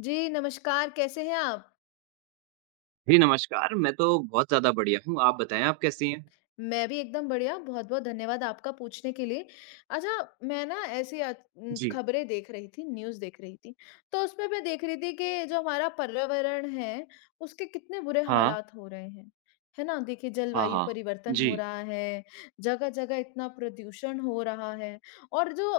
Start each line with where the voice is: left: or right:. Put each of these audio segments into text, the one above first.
left: जी, नमस्कार, कैसे हैं आप?
right: जी, नमस्कार। मैं तो बहुत ज़्यादा बढ़िया हूँ। आप बताएँ आप कैसी हैं?
left: मैं भी एकदम बढ़िया, बहुत-बहुत धन्यवाद आपका पूछने के लिए। अच्छा, मैं ना ऐसी
right: जी।
left: खबरें देख रही थी, न्यूज़ देख रही थी, तो उसमें मैं देख रही थी कि जो हमारा पर्यावरण है, उसके कितने बुरे
right: हाँ।
left: हालात हो रहे हैं। है ना? देखिए,
right: हाँ,
left: जलवायु
right: हाँ।
left: परिवर्तन
right: जी।
left: हो रहा है, जगह-जगह इतना प्रदूषण हो रहा है और जो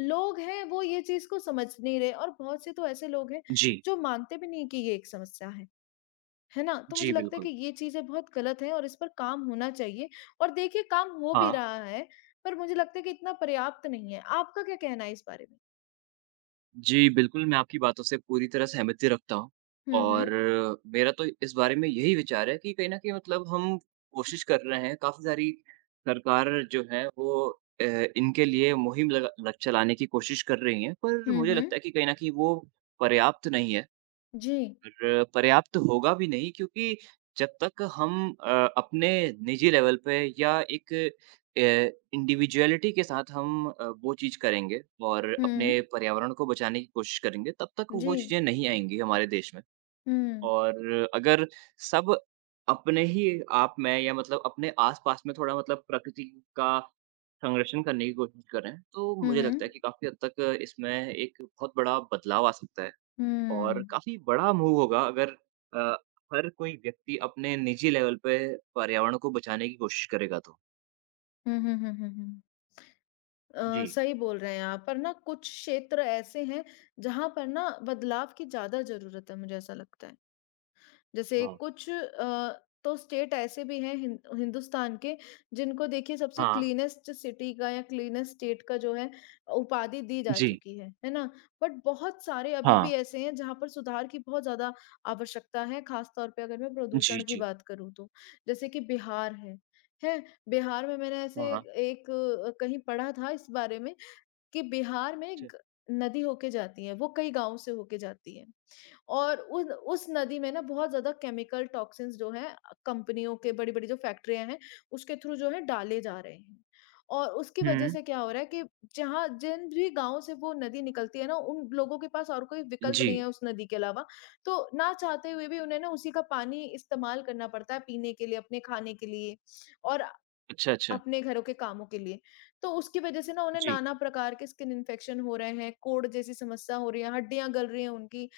left: लोग हैं, वो ये चीज़ को समझ नहीं रहे और बहुत से तो ऐसे लोग हैं,
right: जी।
left: जो मानते भी नहीं कि ये एक समस्या है। है ना? तो
right: जी,
left: मुझे लगता है कि
right: बिल्कुल।
left: ये चीज़ें बहुत गलत हैं और इस पर काम होना चाहिए और देखिए काम हो भी
right: हाँ।
left: रहा है, पर मुझे लगता है कि इतना पर्याप्त नहीं है। आपका क्या कहना है इस बारे में?
right: जी, बिल्कुल, मैं आपकी बातों से पूरी तरह सहमति रखता हूँ
left: हुँ,
right: और
left: हुँ।
right: मेरा तो इस बारे में यही विचार है कि कहीं न कहीं मतलब हम कोशिश कर रहे हैं, काफ़ी सारी सरकार जो है वो इनके लिए मुहिम लगा लग चलाने की कोशिश कर रही है, पर
left: हुँ,
right: मुझे
left: हुँ।
right: लगता है कि कहीं न कहीं वो पर्याप्त नहीं है।
left: जी।
right: और पर्याप्त होगा भी नहीं क्योंकि जब तक हम अ, अपने निजी लेवल पे या एक इंडिविजुअलिटी के साथ हम वो चीज़ करेंगे और
left: हुँ।
right: अपने पर्यावरण को बचाने की कोशिश करेंगे, तब तक वो
left: जी।
right: चीज़ें नहीं आएँगी हमारे देश में।
left: हुँ।
right: और अगर सब अपने ही आप में या मतलब अपने आस-पास में थोड़ा मतलब प्रकृति का संरक्षण करने की कोशिश करें, तो
left: हुँ,
right: मुझे
left: हुँ।
right: लगता है कि काफ़ी हद तक इसमें एक बहुत बड़ा बदलाव आ सकता है। और
left: हुँ।
right: काफ़ी बड़ा मूव होगा अगर अ, हर कोई व्यक्ति अपने निजी लेवल पे पर्यावरण को बचाने की कोशिश करेगा तो।
left: हुँ, हुँ, हुँ, हुँ, हुँ।
right: जी।
left: सही बोल रहे हैं आप, पर ना कुछ क्षेत्र ऐसे हैं जहाँ पर ना बदलाव की ज़्यादा ज़रूरत है, मुझे ऐसा लगता है। जैसे
right: हाँ।
left: कुछ तो स्टेट ऐसे भी हैं हिंदुस्तान के जिनको देखिए सबसे
right: हाँ,
left: क्लीनेस्ट सिटी का या क्लीनेस्ट स्टेट का जो है उपाधि दी जा
right: जी।
left: चुकी है ना। बट बहुत सारे अभी
right: हाँ।
left: भी ऐसे हैं जहां पर सुधार की बहुत ज्यादा आवश्यकता है खास तौर पे अगर मैं
right: जी,
left: प्रदूषण की
right: जी।
left: बात करूँ तो जैसे कि बिहार है। है बिहार में मैंने
right: हाँ,
left: ऐसे
right: हाँ।
left: एक कहीं पढ़ा था इस बारे में कि बिहार में
right: अच्छा।
left: एक नदी होके जाती है वो कई गांव से होके जाती है और उन उस नदी में ना बहुत ज़्यादा केमिकल टॉक्सिन्स जो हैं कंपनियों के बड़ी-बड़ी जो फैक्ट्रियाँ हैं, उसके थ्रू जो है डाले जा रहे हैं। और उसकी
right: हुँ।
left: वजह से क्या हो रहा है कि जहाँ जिन भी गाँव से वो नदी निकलती है ना, उन लोगों के पास और कोई विकल्प
right: जी।
left: नहीं है उस नदी के अलावा। तो ना चाहते हुए भी उन्हें ना उसी का पानी इस्तेमाल करना पड़ता है पीने के लिए, अपने खाने के लिए और
right: अच्छा, अच्छा।
left: अपने घरों के कामों के लिए। तो उसकी वजह से ना उन्हें
right: जी।
left: नाना प्रकार के स्किन इन्फेक्शन हो रहे हैं, कोढ़ जैसी समस्या हो रही है, हड्डियाँ गल रही हैं उनकी,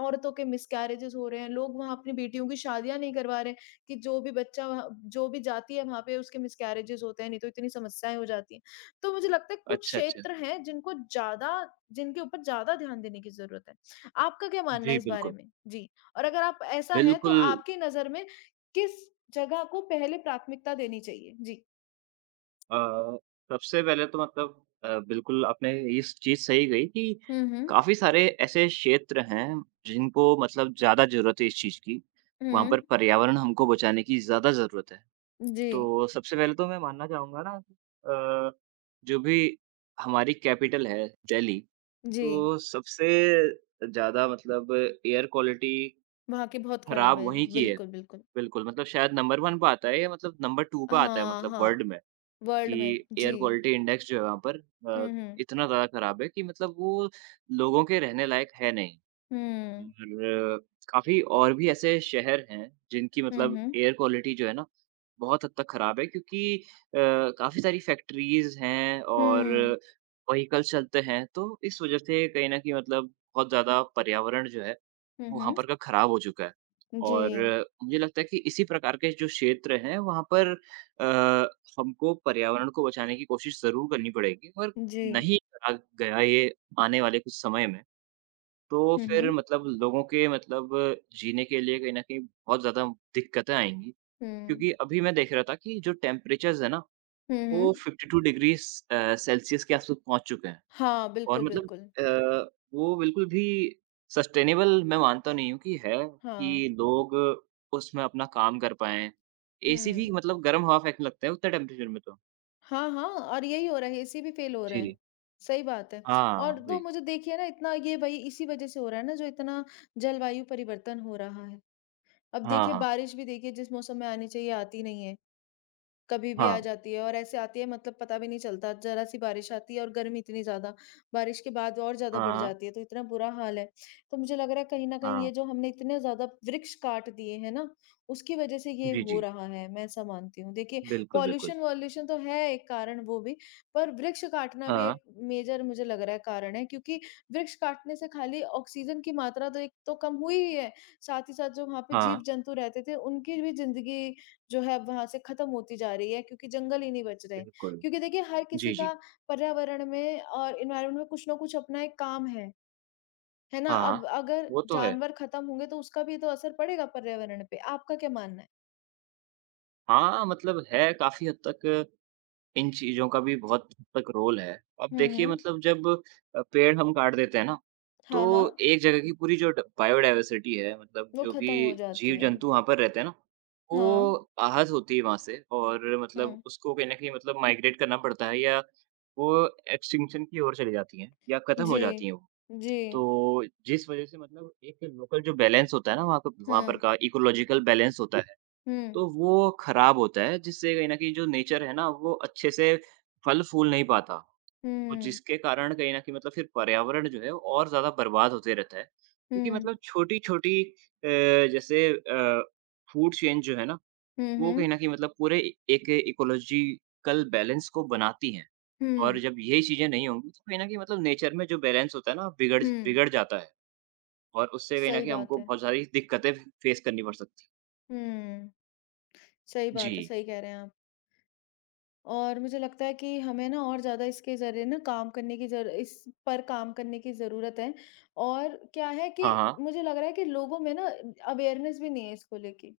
left: औरतों के मिसकैरेजेस हो रहे हैं, लोग वहाँ अपनी बेटियों की शादियाँ नहीं करवा रहे हैं कि जो भी बच्चा वहाँ जो भी जाती है वहाँ पे उसके मिसकैरेजेस होते हैं, नहीं तो इतनी समस्याएँ हो जाती हैं। तो मुझे लगता है कुछ
right: अच्छा, अच्छा।
left: क्षेत्र हैं जिनको ज़्यादा जिनके ऊपर ज़्यादा ध्यान देने की ज़रूरत है। आपका क्या मानना
right: जी,
left: है इस बारे
right: बिल्कुल।
left: में? जी, और अगर आप ऐसा है तो
right: बिल्कुल
left: आपकी नज़र में किस जगह को पहले प्राथमिकता देनी चाहिए? जी।
right: अ, सबसे पहले तो मतलब बिल्कुल आपने इस चीज़ सही कही कि
left: हुँ, हुँ।
right: काफ़ी सारे ऐसे क्षेत्र हैं जिनको मतलब ज़्यादा ज़रूरत है इस चीज़ की। वहाँ
left: हुँ।
right: पर पर्यावरण हमको बचाने की ज़्यादा ज़रूरत है।
left: जी,
right: तो सबसे पहले तो मैं मानना चाहूँगा ना अ, जो भी हमारी कैपिटल है दिल्ली,
left: जी।
right: तो सबसे ज़्यादा मतलब एयर क्वालिटी
left: वहाँ की बहुत ख़राब
right: खराब
left: है।
right: वहीं की है।
left: बिल्कुल, बिल्कुल।
right: बिल्कुल, मतलब शायद नंबर 1 पे आता है या मतलब नंबर 2 पे आता है
left: हाँ,
right: मतलब वर्ल्ड
left: हाँ।
right: में कि
left: वर्ल्ड में।
right: एयर
left: जी।
right: क्वालिटी इंडेक्स जो है वहाँ पर अ,
left: हुँ, हुँ।
right: इतना ज़्यादा खराब है कि मतलब वो लोगों के रहने लायक है नहीं।
left: हुँ।
right: और काफ़ी और भी ऐसे शहर हैं, जिनकी
left: हुँ,
right: मतलब
left: हुँ।
right: एयर क्वालिटी जो है ना, बहुत हद तक खराब है क्योंकि काफ़ी सारी फैक्ट्रीज़ हैं और
left: हुँ।
right: व्हीकल्स चलते हैं, तो इस वज़ह से कहीं न कहीं मतलब बहुत ज़्यादा पर्यावरण जो है,
left: हुँ,
right: वो वहाँ
left: हुँ।
right: पर का खराब हो चुका है।
left: जी,
right: और मुझे लगता है कि इसी प्रकार के जो क्षेत्र हैं, वहाँ पर अ, हमको पर्यावरण को बचाने की कोशिश ज़रूर करनी पड़ेगी और
left: जी।
right: नहीं करा गया ये आने वाले कुछ समय में। तो
left: हुँ,
right: फिर
left: हुँ।
right: मतलब लोगों के मतलब जीने के लिए कहीं न कहीं बहुत ज़्यादा दिक्कतें आएँगी।
left: हुँ।
right: क्योंकि अभी मैं देख रहा था कि जो टेम्परेचर्स है ना,
left: हुँ, हुँ।
right: वो 52 डिग्रीज़ सेल्सियस के आस-पास पहुँच चुके हैं
left: हाँ,
right: और
left: बिल्कुल,
right: मतलब
left: बिल्कुल।
right: अ, वो बिल्कुल भी सस्टेनेबल मैं मानता नहीं हूँ कि है
left: हाँ।
right: कि लोग उसमें अपना काम कर पाएँ। एसी
left: हुँ।
right: भी मतलब गर्म हवा फेंकने लगता है उतने टेम्परेचर में तो।
left: हाँ, हाँ और यही हो रहा है, एसी भी फ़ेल हो रहे हैं।
right: जी।
left: सही बात है।
right: हाँ,
left: और तो
right: वही।
left: मुझे देखिए ना इतना ये वही इसी वज़ह से हो रहा है ना, जो इतना जलवायु परिवर्तन हो रहा है। अब
right: हाँ,
left: देखिए
right: हाँ।
left: बारिश भी देखिए जिस मौसम में आनी चाहिए आती नहीं है। कभी भी आ
right: हाँ।
left: जाती है और ऐसे आती है मतलब पता भी नहीं चलता, ज़रा-सी बारिश आती है और गर्मी इतनी ज़्यादा, बारिश के बाद और ज़्यादा बढ़
right: हाँ,
left: जाती है, तो इतना बुरा हाल है। तो मुझे लग रहा है कहीं न कहीं
right: हाँ।
left: ये जो हमने इतने ज़्यादा वृक्ष काट दिए हैं ना, उसकी वज़ह से ये
right: जी,
left: हो
right: जी।
left: रहा है, मैं ऐसा मानती हूँ। देखिए
right: बिल्कुल, बिल्कुल।
left: पॉल्यूशन-वॉल्यूशन तो है एक कारण वो भी, पर वृक्ष काटना भी
right: हाँ,
left: एक मेजर मुझे लग रहा है कारण है क्योंकि वृक्ष काटने से खाली ऑक्सीजन की मात्रा तो एक तो कम हुई ही है, साथ ही साथ जो वहाँ पे
right: हाँ।
left: जीव-जंतु रहते थे, उनकी भी ज़िंदगी जो है अब वहाँ से खत्म होती जा रही है क्योंकि जंगल ही नहीं बच रहे।
right: बिल्कुल।
left: क्योंकि देखिए हर किसी
right: जी, जी।
left: का पर्यावरण में और एनवायरनमेंट में कुछ ना कुछ अपना एक काम है ना?
right: हाँ,
left: अब अगर
right: वो तो है।
left: जानवर खत्म होंगे तो उसका भी तो असर पड़ेगा पर्यावरण पे। आपका क्या मानना है?
right: हाँ, मतलब है काफ़ी हद तक इन चीज़ों का भी बहुत हद तक रोल है। अब
left: हुँ,
right: देखिए
left: हुँ।
right: मतलब जब पेड़ हम काट देते हैं ना,
left: हाँ, हाँ।
right: तो एक जगह की पूरी जो ड बायोडायवर्सिटी है मतलब
left: वो
right: जो भी
left: खत्म हो जाती है।
right: जीव-जंतु वहाँ पर रहते हैं ना,
left: हाँ।
right: वो आहत होती है वहाँ से और मतलब
left: हुँ।
right: उसको कहीं न कहीं मतलब माइग्रेट करना पड़ता है या वो एक्सटिंक्शन की ओर चली जाती हैं या खत्म हो
left: जी।
right: जाती हैं वो।
left: जी।
right: तो जिस वजह से मतलब एक लोकल जो बैलेंस होता है ना वहाँ का वहाँ पर
left: हुँ,
right: का इकोलॉजिकल बैलेंस होता है,
left: हुँ।
right: तो वो खराब होता है जिससे कहीं न कहीं जो नेचर है ना वो अच्छे से फल-फूल नहीं पाता।
left: हुँ,
right: तो
left: हुँ।
right: जिसके कारण कहीं न कहीं मतलब फिर पर्यावरण जो है और ज़्यादा बर्बाद होते रहता है। क्योंकि मतलब छोटी-छोटी जैसे फूड चेन जो है ना
left: हुँ,
right: वो कहीं
left: हुँ।
right: न कहीं मतलब पूरे एक इकोलॉजिकल बैलेंस को बनाती हैं। और
left: हुँ,
right: जब यही चीज़ें नहीं होंगी तो कहीं न कहीं मतलब नेचर में जो बैलेंस होता है ना बिगड़
left: हुँ।
right: बिगड़ जाता है। और उससे कहीं न
left: सही
right: कहीं हमको
left: बात है।
right: बहुत सारी दिक्कतें फ़ेस करनी पड़ सकती हैं।
left: हुँ। सही
right: जी।
left: बात है, सही कह रहे हैं आप। और मुझे लगता है कि हमें ना और ज़्यादा इसके ज़रिए ना काम करने की ज़रूर इस पर काम करने की ज़रूरत है और क्या है कि
right: हाँ, हाँ।
left: मुझे लग रहा है कि लोगों में ना अवेयरनेस भी नहीं है इसको लेके।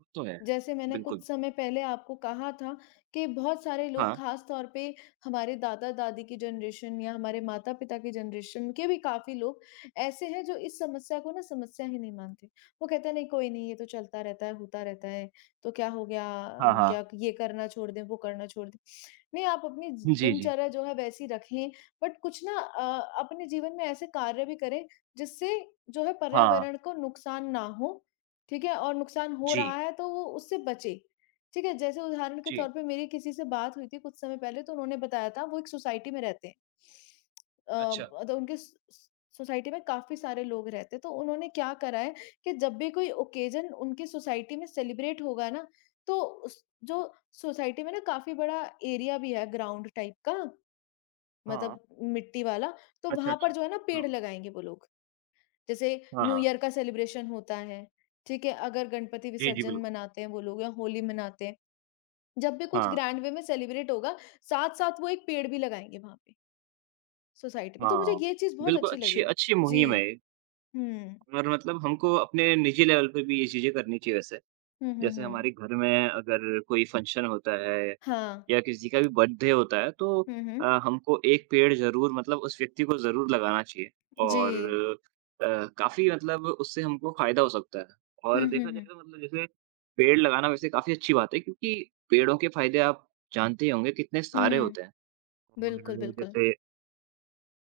right: वो तो है।
left: जैसे मैंने कुछ
right: बिल्कुल।
left: समय पहले आपको कहा था कि बहुत सारे लोग
right: हाँ।
left: खास तौर पे हमारे दादा-दादी की जनरेशन या हमारे माता-पिता की जनरेशन के भी काफ़ी लोग ऐसे हैं जो इस समस्या को ना समस्या ही नहीं मानते। वो कहते हैं नहीं कोई नहीं ये तो चलता रहता है, होता रहता है, तो क्या हो गया
right: हाँ, हाँ।
left: क्या ये करना छोड़ दें, वो करना छोड़ दें। नहीं आप अपनी ज
right: जी, जी।
left: दिनचर्या जो है वैसी रखें बट कुछ ना अपने जीवन में ऐसे कार्य भी करें जिससे जो है
right: हाँ।
left: पर्यावरण को नुकसान ना हो। ठीक है? और नुकसान हो रहा
right: जी,
left: है तो वो उससे बचे। ठीक है? जैसे उदाहरण के
right: जी।
left: तौर पे मेरी किसी से बात हुई थी कुछ समय पहले तो उन्होंने बताया था वो एक सोसाइटी में रहते हैं।
right: अच्छा।
left: तो उनके स स सोसाइटी में काफ़ी सारे लोग रहते हैं तो उन्होंने क्या करा है कि जब भी कोई ओकेज़न उनकी सोसाइटी में सेलिब्रेट होगा ना तो उस जो सोसाइटी में ना काफ़ी बड़ा एरिया भी है ग्राउंड टाइप का
right: हाँ।
left: मतलब मिट्टी वाला, तो
right: अच्छा,
left: वहाँ
right: अच्छा।
left: पर जो है ना पेड़
right: हाँ।
left: लगाएँगे वो लोग। जैसे
right: हाँ,
left: न्यू
right: हाँ।
left: ईयर का सेलिब्रेशन होता है, ठीक है? अगर गणपति
right: जी, जी,
left: विसर्जन
right: बिल्कुल।
left: मनाते हैं वो लोग या होली मनाते हैं, जब भी कुछ
right: हाँ,
left: ग्रैंड वे में सेलिब्रेट होगा, साथ-साथ वो एक पेड़ भी लगाएँगे वहाँ पे, सोसाइटी में। तो मुझे
right: हाँ।
left: ये चीज़ बहुत
right: बिल्कुल,
left: अच्छी
right: अच्छी
left: लगी।
right: अच्छी
left: जी।
right: मुहिम है ये
left: हुँ।
right: और मतलब हमको अपने निजी लेवल पे भी ये चीज़ें करनी चाहिए वैसे।
left: हुँ, हुँ,
right: जैसे
left: हुँ।
right: हमारे घर में अगर कोई फंक्शन होता है
left: हाँ।
right: या किसी का भी बर्थडे होता है तो
left: हुँ, हुँ।
right: हमको एक पेड़ ज़रूर मतलब उस व्यक्ति को ज़रूर लगाना चाहिए
left: जी।
right: और काफ़ी मतलब उससे हमको फ़ायदा हो सकता है। और
left: हुँ, हुँ,
right: देखा जाए
left: हुँ।
right: तो मतलब जैसे पेड़ लगाना वैसे काफ़ी अच्छी बात है क्योंकि पेड़ों के फ़ायदे आप जानते ही होंगे कितने सारे
left: हुँ।
right: होते हैं।
left: बिल्कुल,
right: और
left: बिल्कुल।
right: जैसे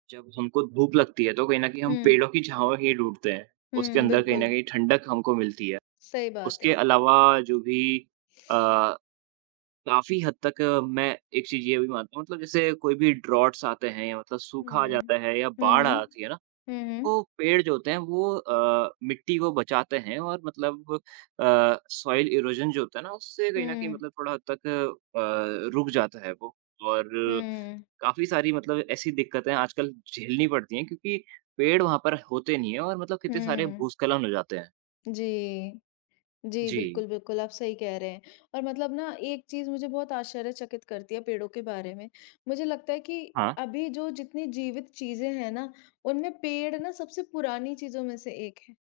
right: जब हमको धूप लगती है तो कहीं न कहीं हम
left: हुँ।
right: पेड़ों की छाँव ही ढूँढते हैं। उसके
left: हुँ,
right: अंदर कहीं
left: बिल्कुल।
right: न कहीं ठंडक हमको मिलती है।
left: सही बात
right: उसके
left: है।
right: अलावा जो भी अ, काफ़ी हद तक मैं एक चीज़ ये भी मानता हूँ मतलब जैसे कोई भी ड्रॉट्स आते हैं या मतलब सूखा आ
left: हुँ।
right: जाता है या
left: हुँ,
right: बाढ़
left: हुँ।
right: आती है ना,
left: हुँ, हुँ।
right: तो पेड़ जो होते हैं वो मिट्टी को बचाते हैं और मतलब सॉइल इरोजन जो होता है ना उससे कहीं न कहीं
left: हुँ।
right: मतलब थोड़ा हद तक रुक जाता है वो और
left: हुँ।
right: काफ़ी सारी मतलब ऐसी दिक्कतें आजकल झेलनी पड़ती हैं क्योंकि पेड़ वहाँ पर होते नहीं हैं और मतलब कितने सारे
left: हुँ।
right: भूस्खलन हो जाते हैं।
left: जी। जी,
right: जी।
left: बिल्कुल, बिल्कुल, आप सही कह रहे हैं। और मतलब ना एक चीज़ मुझे बहुत आश्चर्यचकित करती है पेड़ों के बारे में। मुझे लगता है कि
right: हाँ,
left: अभी जो जितनी जीवित चीज़ें हैं ना, उनमें पेड़ ना सबसे पुरानी चीज़ों में से एक है।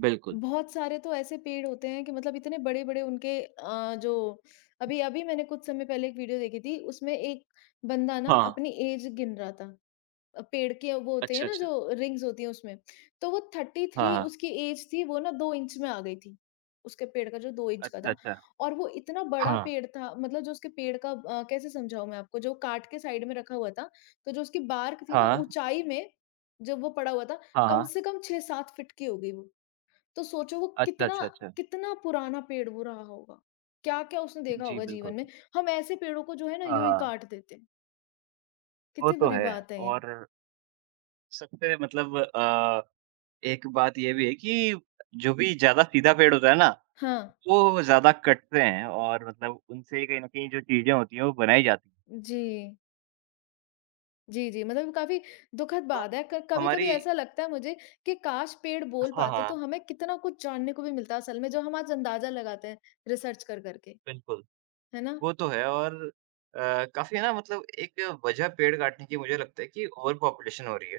right: बिल्कुल।
left: बहुत सारे तो ऐसे पेड़ होते हैं कि मतलब इतने बड़े-बड़े उनके अ, जो अभी-अभी मैंने कुछ समय पहले एक वीडियो देखी थी, उसमें एक बंदा ना
right: हाँ।
left: अपनी ऐज गिन रहा था। पेड़ के वो होते हैं
right: अच्छा,
left: ना
right: अच्छा।
left: जो रिंग्स होती हैं उसमें, तो वो
right: हाँ,
left: 33
right: हाँ।
left: उसकी एज थी, वो ना 2 इंच में आ गई थी, उसके पेड़ का जो 2 इंच का
right: अच्छा,
left: था
right: अच्छा।
left: और वो इतना बड़ा
right: हाँ।
left: पेड़ था मतलब जो उसके पेड़ का कैसे समझाऊँ मैं आपको जो काट के साइड में रखा हुआ था, तो जो उसकी बार्क थी ना
right: हाँ,
left: ऊँचाई में जब वो पड़ा हुआ था,
right: हाँ,
left: कम
right: हाँ।
left: से कम 6-7 फीट की होगी वो। तो सोचो वो
right: अच्छा,
left: कितना
right: अच्छा, अच्छा।
left: कितना पुराना पेड़ वो रहा होगा, क्या-क्या उसने देखा
right: जी,
left: होगा जीवन
right: बिल्कुल।
left: में। हम ऐसे पेड़ों को जो है ना यूँ ही
right: हाँ,
left: काट देते हैं,
right: वो
left: कितनी
right: तो
left: बुरी
right: है
left: बात है ये।
right: और सबसे मतलब एक बात ये भी है कि जो भी ज़्यादा सीधा पेड़ होता है ना,
left: हाँ,
right: वो ज़्यादा कटते हैं और मतलब उनसे कहीं न कहीं जो चीज़ें होती हैं, वो बनाई जाती हैं।
left: जी। जी, जी। मतलब काफ़ी दुखद
right: तो
left: बात है। क कभी-कभी
right: हमारी
left: ऐसा लगता है मुझे कि काश पेड़ बोल
right: हाँ,
left: पाते तो
right: हाँ,
left: हमें कितना कुछ जानने को भी मिलता असल में, जो हम आज अंदाज़ा लगाते हैं रिसर्च कर कर के,
right: बिल्कुल।
left: है ना?
right: वो तो है और काफ़ी ना मतलब एक वजह पेड़ काटने की मुझे लगता है कि ओवर पॉपुलेशन हो रही है।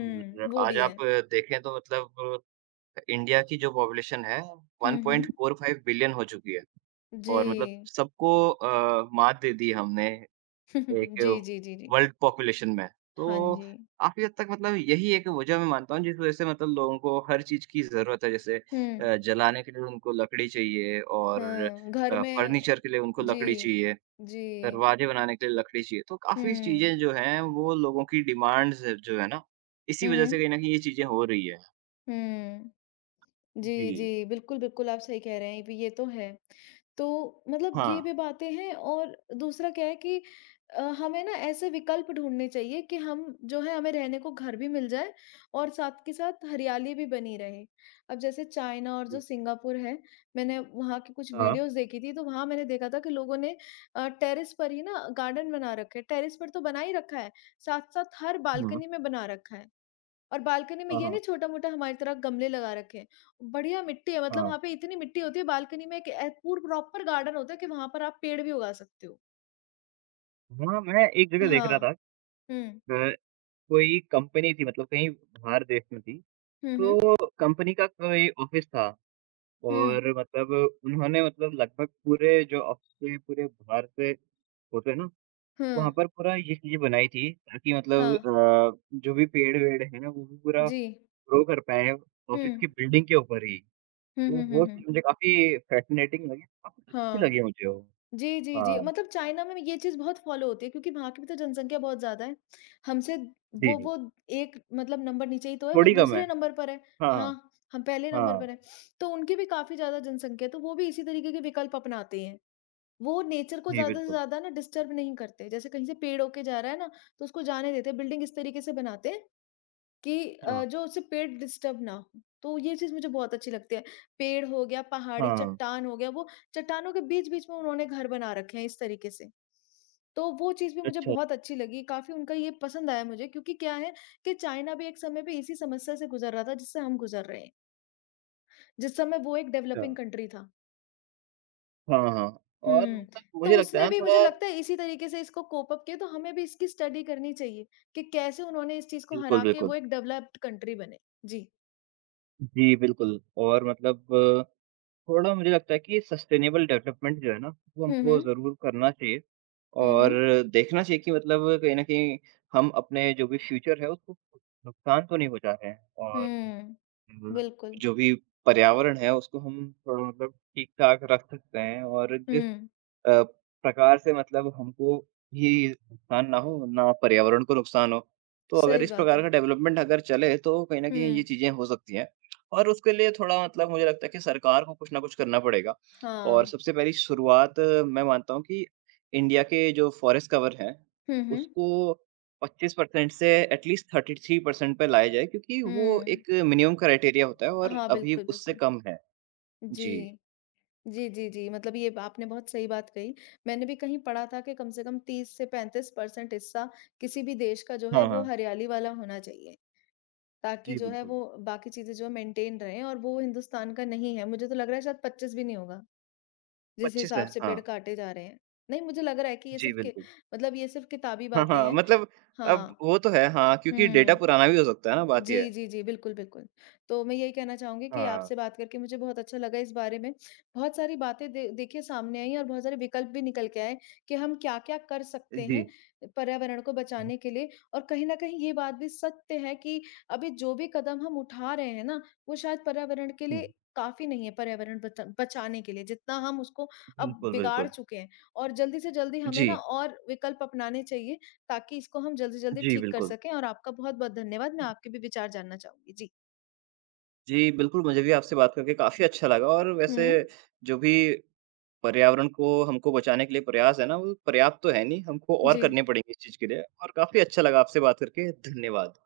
right: हुँ,
left: वो
right: आज
left: भी है।
right: आप देखें तो मतलब इंडिया की जो पॉपुलेशन है
left: हुँ, हुँ।
right: 1.45 बिलियन हो चुकी है
left: जी।
right: और मतलब सबको मात दे दी हमने एक
left: जी, जी, जी, जी।
right: वर्ल्ड पॉपुलेशन में। तो
left: हाँ जी।
right: काफ़ी हद तक मतलब यही एक वजह मैं मानता हूँ जिस वजह से मतलब लोगों को हर चीज़ की ज़रूरत है। जैसे
left: हुँ,
right: जलाने के लिए उनको लकड़ी चाहिए और
left: हुँ। घर में
right: फर्नीचर के लिए उनको
left: जी,
right: लकड़ी चाहिए।
left: जी।
right: दरवाजे बनाने के लिए लकड़ी चाहिए। तो काफ़ी
left: हुँ।
right: चीज़ें जो हैं वो लोगों की डिमांड्स जो है ना, इसी
left: हुँ,
right: वज़ह
left: हुँ।
right: से कहीं न कहीं ये चीज़ें हो रही है।
left: हुँ। जी,
right: जी।
left: जी। बिल्कुल, बिल्कुल, आप सही कह रहे हैं, ये तो है। तो मतलब
right: हाँ।
left: ये भी बातें हैं और दूसरा क्या है कि हमें ना ऐसे विकल्प ढूँढने चाहिए कि हम जो है हमें रहने को घर भी मिल जाए और साथ के साथ हरियाली भी बनी रहे। अब जैसे चाइना और जो
right: जी।
left: सिंगापुर है, मैंने वहाँ की कुछ
right: हाँ।
left: वीडियोज़ देखी थी, तो वहाँ मैंने देखा था कि लोगों ने टेरेस पर ही ना गार्डन बना रखे हैं। टेरेस पर तो बना ही रखा है, साथ-साथ हर
right: हुँ।
left: बालकनी में बना रखा है। और बालकनी में
right: हाँ,
left: ये
right: हाँ,
left: नहीं छोटा-मोटा हमारी तरह गमले लगा रखे हैं। बढ़िया मिट्टी है मतलब
right: हाँ।
left: वहाँ पे इतनी मिट्टी होती है बालकनी में एक ए पूर प्रॉपर गार्डन होता है कि वहाँ पर आप पेड़ भी उगा सकते हो।
right: हाँ, मैं एक जगह देख रहा
left: हाँ।
right: था
left: हुँ।
right: अ, कोई कंपनी थी मतलब कहीं बाहर देश में थी।
left: हुँ, हुँ।
right: तो कंपनी का कोई ऑफ़िस था
left: हुँ।
right: और मतलब उन्होंने मतलब लगभग पूरे जो ऑफ़िस के पूरे बाहर से होते हैं ना वहाँ
left: हुँ।
right: पर पूरा ये चीज़ बनाई थी ताकि मतलब
left: हाँ।
right: जो भी पेड़-वेड़ है ना, वो भी पूरा
left: जी।
right: ग्रो कर पाएँ
left: हुँ।
right: ऑफ़िस की बिल्डिंग के ऊपर ही।
left: हुँ,
right: तो
left: हुँ, हुँ,
right: वो
left: हुँ।
right: चीज़ मुझे काफ़ी फ़ैसिनेटिंग लगी, काफ़ी अच्छी
left: हाँ।
right: लगी मुझे वो।
left: जी, जी, जी।
right: हाँ,
left: मतलब चाइना में ये चीज़ बहुत फ़ॉलो होती है क्योंकि वहाँ की भी तो जनसँख्या बहुत ज़्यादा है। हमसे
right: जी,
left: वो
right: जी।
left: वो एक मतलब नंबर नीचे ही तो है, वो
right: थोड़ी कम है।
left: दूसरे नंबर पर है।
right: हाँ,
left: हाँ, हम पहले नंबर
right: हाँ।
left: पर हैं। तो उनकी भी काफ़ी ज़्यादा जनसँख्या है, तो वो भी इसी तरीके के विकल्प अपनाते हैं। वो नेचर को
right: जी,
left: ज़्यादा से
right: बिल्कुल।
left: ज़्यादा ना डिस्टर्ब नहीं करते। जैसे कहीं से पेड़ होके जा रहा है ना, तो उसको जाने देते हैं, बिल्डिंग इस तरीके से बनाते हैं कि
right: हाँ,
left: जो उससे पेट डिस्टर्ब ना हो। तो ये चीज़ मुझे बहुत अच्छी लगती है। पेड़ हो गया, पहाड़ी
right: हाँ।
left: चट्टान हो गया, वो चट्टानों के बीच-बीच में उन्होंने घर बना रखे हैं इस तरीके से। तो वो चीज़ भी मुझे
right: अच्छा,
left: बहुत अच्छी लगी, काफ़ी उनका ये पसंद आया मुझे क्योंकि क्या है कि चाइना भी एक समय पे इसी समस्या से गुज़र रहा था जिससे हम गुज़र रहे हैं। जिस समय वो एक
right: अच्छा।
left: डेवलपिंग कंट्री था।
right: हाँ, हाँ। और
left: हुँ,
right: मतलब
left: तो
right: मुझे लगता है
left: उसने
right: ना
left: भी
right: थोड़ा
left: मुझे लगता है इसी तरीके से इसको कोप अप किया तो हमें भी इसकी स्टडी करनी चाहिए कि कैसे उन्होंने इस चीज़ को
right: बिल्कुल,
left: हरा के
right: बिल्कुल।
left: वो एक डेवलप्ड कंट्री बने। जी।
right: जी, बिल्कुल और मतलब थोड़ा मुझे लगता है कि सस्टेनेबल डेवलपमेंट जो है ना, वो
left: हुँ,
right: हमको
left: हुँ।
right: ज़रूर करना चाहिए।
left: हुँ,
right: और
left: हुँ।
right: देखना चाहिए कि मतलब कहीं न कहीं हम अपने जो भी फ्यूचर है उसको नुकसान तो नहीं पहुँचा रहे हैं और
left: हुँ,
right: उम,
left: बिल्कुल।
right: जो भी पर्यावरण है उसको हम थोड़ा मतलब ठीक-ठाक रख सकते हैं और जिस
left: हुँ,
right: अ, प्रकार से मतलब हमको भी नुकसान ना हो, ना पर्यावरण को नुकसान हो। तो अगर
left: सही
right: इस
left: बात
right: प्रकार
left: है।
right: का डेवलपमेंट अगर चले, तो कहीं न कहीं ये
left: हुँ।
right: चीज़ें हो सकती हैं और उसके लिए थोड़ा मतलब मुझे लगता है कि सरकार को कुछ ना कुछ करना पड़ेगा और
left: हाँ।
right: सबसे पहली शुरुआत मैं मानता हूँ कि इंडिया के जो फ़ॉरेस्ट कवर हैं,
left: हुँ, हुँ।
right: उसको 25% से एटलीस्ट 33% पे लाया जाए क्योंकि वो
left: हुँ।
right: एक मिनिमम क्राइटेरिया होता है और
left: हाँ,
right: अभी
left: बिल्कुल,
right: उससे
left: बिल्कुल।
right: कम है। जी।
left: जी। जी, जी, जी। मतलब ये आपने बहुत सही बात कही। मैंने भी कहीं पढ़ा था कि कम से कम 30 से 35% हिस्सा किसी भी देश का जो है
right: हाँ,
left: वो
right: हाँ।
left: हरियाली वाला होना चाहिए, ताकि
right: जी,
left: जो है
right: बिल्कुल।
left: वो बाकी चीज़ें जो है मेंटेन रहें और वो हिंदुस्तान का नहीं है। मुझे तो लग रहा है शायद 25 भी नहीं होगा, जिस
right: 25 है,
left: हिसाब से
right: हाँ।
left: पेड़ काटे जा रहे हैं। नहीं, मुझे लग रहा है कि ये
right: जी,
left: सिर्फ़ कि
right: बिल्कुल।
left: मतलब ये सिर्फ़ किताबी
right: हाँ,
left: बातें
right: हाँ,
left: हैं।
right: मतलब अब
left: हाँ।
right: वो तो है हाँ, क्योंकि डेटा
left: हुँ।
right: पुराना भी हो सकता है ना, बात ये
left: जी,
right: है।
left: जी, जी। बिल्कुल, बिल्कुल। तो मैं यही कहना चाहूँगी कि
right: हाँ।
left: आपसे बात करके मुझे बहुत अच्छा लगा इस बारे में। बहुत सारी बातें दे देखिए सामने आईं और बहुत सारे विकल्प भी निकल के आए कि हम क्या-क्या कर सकते
right: जी।
left: हैं पर्यावरण को
right: हुँ,
left: बचाने के लिए। और कहीं न कहीं ये बात भी सत्य है कि अभी जो भी कदम हम उठा रहे हैं ना, वो शायद पर्यावरण के
right: हुँ।
left: लिए काफ़ी नहीं है, पर्यावरण बचाने के लिए, जितना हम उसको अब
right: बिल्कुल,
left: बिगाड़
right: बिल्कुल।
left: चुके हैं। और जल्दी से जल्दी हमें
right: जी,
left: ना और विकल्प अपनाने चाहिए ताकि इसको हम जल्दी-जल्दी
right: जी,
left: ठीक कर
right: बिल्कुल।
left: सकें और आपका बहुत-बहुत धन्यवाद। मैं आपके भी विचार जानना चाहूँगी। जी।
right: जी, बिल्कुल, मुझे भी आपसे बात करके काफ़ी अच्छा लगा और
left: हुँ।
right: वैसे जो भी पर्यावरण को हमको बचाने के लिए प्रयास है ना, वो पर्याप्त तो है नहीं, हमको और
left: जी।
right: करने पड़ेंगे इस चीज़ के लिए और काफ़ी अच्छा लगा आपसे बात करके, धन्यवाद।